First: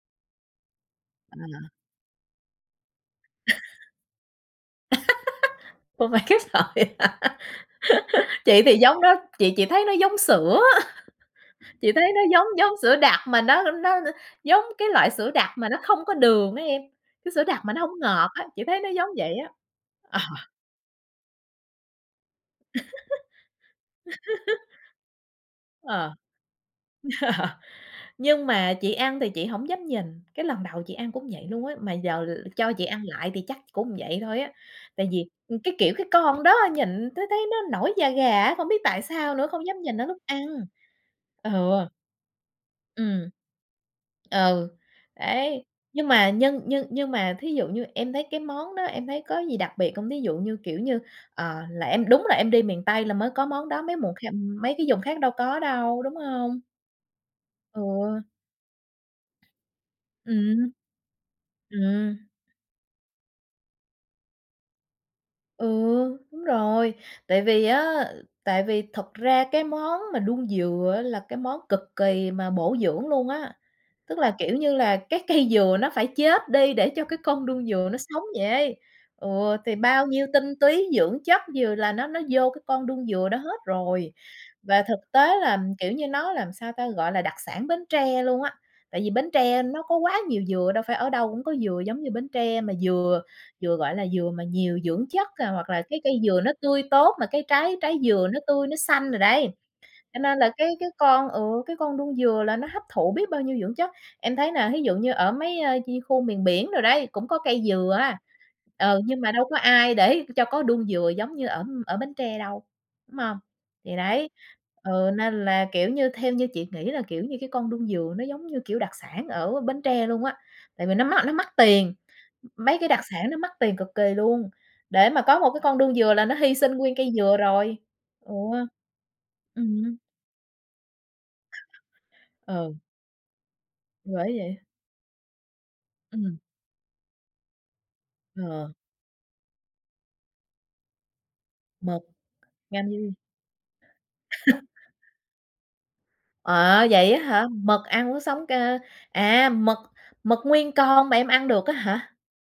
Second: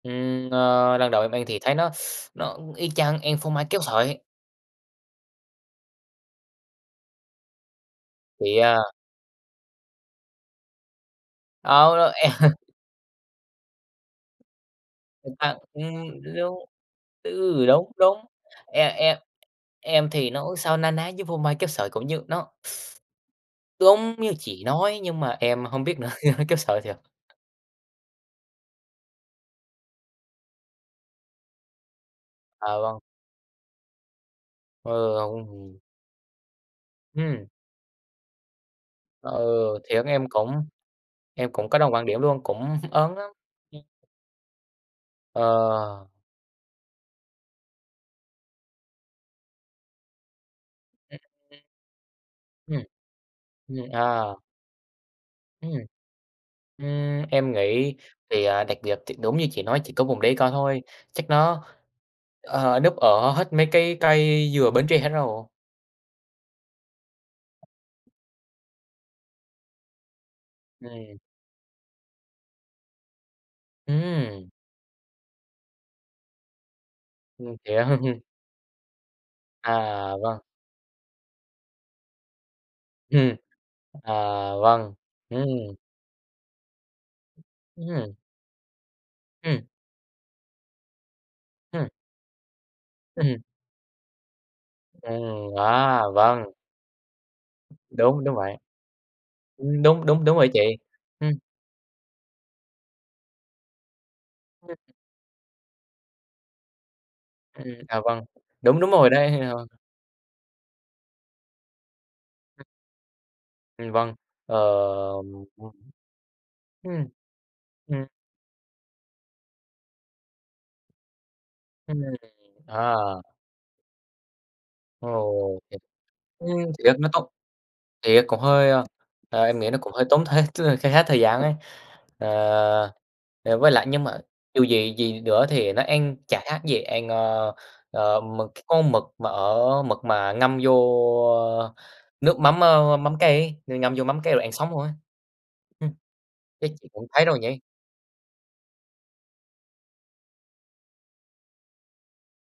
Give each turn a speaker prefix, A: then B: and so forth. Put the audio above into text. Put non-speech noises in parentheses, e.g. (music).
A: Ừm, ờ, lần đầu em ăn thì
B: À!
A: thấy nó (sucks teeth) nó y chang ăn phô mai kéo
B: (laughs)
A: sợi.
B: (laughs) Phô mai kéo sợi hả? (laughs)
A: Vậy
B: Chị thì
A: à?
B: giống đó, chị chị thấy nó giống sữa. (chuckles) Chị thấy
A: Ờ,
B: nó giống
A: ăn
B: giống sữa đặc mà nó n nó nó giống cái loại sữa
A: Ừm
B: đặc
A: ăn,
B: mà nó không có
A: ưm,
B: đường đó
A: đúng.
B: em. Cái sữa đặc
A: Ừ,
B: mà nó
A: đúng
B: hổng
A: đúng.
B: ngọt á, chị thấy
A: E
B: nó
A: em
B: giống
A: em
B: vậy á.
A: em
B: Ờ.
A: thì nó cũng sao na ná với phô mai kéo sợi cũng như nó (sucks teeth) đúng, như chị
B: (laughs)
A: nói, nhưng mà em hông biết nữa.
B: Ờ.
A: (laughs) Kéo sợi thiệt.
B: Ờ. Nhưng mà chị ăn thì chị hổng dám nhìn. Cái lần đầu chị ăn cũng vậy luôn á, mà giờ cho
A: À,
B: chị
A: vâng.
B: ăn lại thì chắc cũng vậy thôi á. Tại
A: Ờ,
B: vì,
A: hông,
B: ừm, cái
A: ừm.
B: kiểu cái con đó nhìn thấy thấy
A: Ừm.
B: nó nổi da gà á, không biết tại sao
A: Ờ,
B: nữa. Không dám nhìn nó
A: thiệt
B: lúc
A: em
B: ăn.
A: cũng em
B: Ừ.
A: cũng có đồng quan điểm luôn, cũng ớn
B: Ừm.
A: lắm. Ừm.
B: Ừ. Đấy. Nhưng
A: Ờ!
B: mà nhưng nhưng nhưng mà thí dụ như em thấy cái món đó, em thấy có gì đặc biệt hông? Thí dụ như kiểu như, ờ,
A: Ừm.
B: là em đúng là em đi miền
A: Ừm.
B: Tây là mới có món
A: Ừm,
B: đó, mấy mùng
A: à!
B: kha ừm, mấy cái vùng khác đâu có
A: Ừm.
B: đâu, đúng hông?
A: Ưm, em nghĩ,
B: Ừ.
A: thì, à, đặc biệt, thì đúng như chị nói chỉ có vùng đấy có
B: Ừm.
A: thôi. Chắc nó,
B: Ừm.
A: ờ, núp ở hết mấy cái cây dừa Bến Tre hết rồi.
B: Ừ, đúng rồi. Tại vì á, tại vì thật ra cái món mà đuông dừa á
A: Ừm.
B: là cái món cực kỳ mà bổ dưỡng luôn á. Tức là,
A: Ừm!
B: kiểu như là, cái cây dừa nó phải chết đi để cho cái con
A: Ừm,
B: đuông
A: hiểu.
B: dừa nó sống
A: (chuckles)
B: dậy. Ừ. Thì bao
A: À,
B: nhiêu
A: vâng.
B: tinh túy, dưỡng chất dừa là nó nó vô cái con đuông dừa
A: Ừm.
B: đó hết rồi.
A: À,
B: Và
A: vâng.
B: thực tế
A: Ừm.
B: là, kiểu như nó làm sao ta? Gọi là đặc sản Bến
A: Ừm.
B: Tre luôn á. Tại vì Bến
A: Ừm.
B: Tre nó có quá nhiều dừa, đâu phải ở đâu cũng có dừa
A: Ừm.
B: giống như Bến Tre. Mà dừa
A: Ừm.
B: dừa gọi là dừa mà nhiều dưỡng chất, à,
A: Ừm.
B: hoặc là cái
A: À!
B: cây dừa
A: Vâng.
B: nó tươi tốt mà cái trái trái
A: Đúng,
B: dừa
A: đúng
B: nó
A: vậy.
B: tươi nó xanh rồi đấy.
A: Ừm, đúng,
B: Cho
A: đúng, đúng
B: nên
A: rồi
B: là
A: chị.
B: cái cái con,
A: Ừm.
B: ừ, cái con đuông dừa là nó hấp thụ biết bao nhiêu dưỡng chất. Em thấy nè,
A: (unintelligible)
B: thí dụ như ở mấy, ơ, như khu miền biển đồ đấy, cũng có cây
A: Ừm.
B: dừa
A: À,
B: á,
A: vâng. Đúng, đúng
B: ừ,
A: rồi
B: nhưng mà
A: đấy.
B: đâu có
A: (unintelligible)
B: ai để cho có đuông dừa giống như ở ở Bến Tre đâu, đúng hông?
A: Ừm,
B: Thì
A: vâng.
B: đấy,
A: Ờ,
B: ừ, nên là, kiểu như, theo như
A: (unintelligible)
B: chị nghĩ là,
A: ừm.
B: kiểu như, cái con đuông
A: Ừm.
B: dừa nó giống như, kiểu, đặc sản ở Bến Tre luôn á. Tại vì nó mắc nó mắc tiền,
A: Ừm.
B: mấy cái đặc
A: Ờ.
B: sản nó mắc tiền cực kỳ luôn. Để mà có một
A: Ồ,
B: cái con
A: thiệt!
B: đuông dừa là nó
A: Ừm,
B: hi sinh nguyên
A: thiệt nó
B: cây
A: tốn.
B: dừa rồi.
A: Thiệt
B: Ừ.
A: cũng hơi, a, à, em nghĩ nó cũng
B: Ừm.
A: hơi tốn thiệt, tức là kha khá thời gian ấy. À,
B: Ừ.
A: ờ, với lại nhưng
B: Thì
A: mà
B: bởi vậy.
A: dù gì gì nữa thì nó ăn
B: Ừm.
A: chả khác gì ăn, ơ, ơ, mực c cái
B: Ờ.
A: con mực mà ở mực mà ngâm vô
B: Mực.
A: nước mắm, ơ,
B: Ngâm.
A: mắm cay ấy, ngâm vô mắm cay rồi ăn
B: (laughs)
A: sống luôn ấy. Ừm. Chắc chị
B: À!
A: cũng
B: Vậy á
A: thấy rồi
B: hả?
A: nhỉ?
B: Mực ăn uống sống cơ, à, mực mực nguyên con mà em ăn được á hả?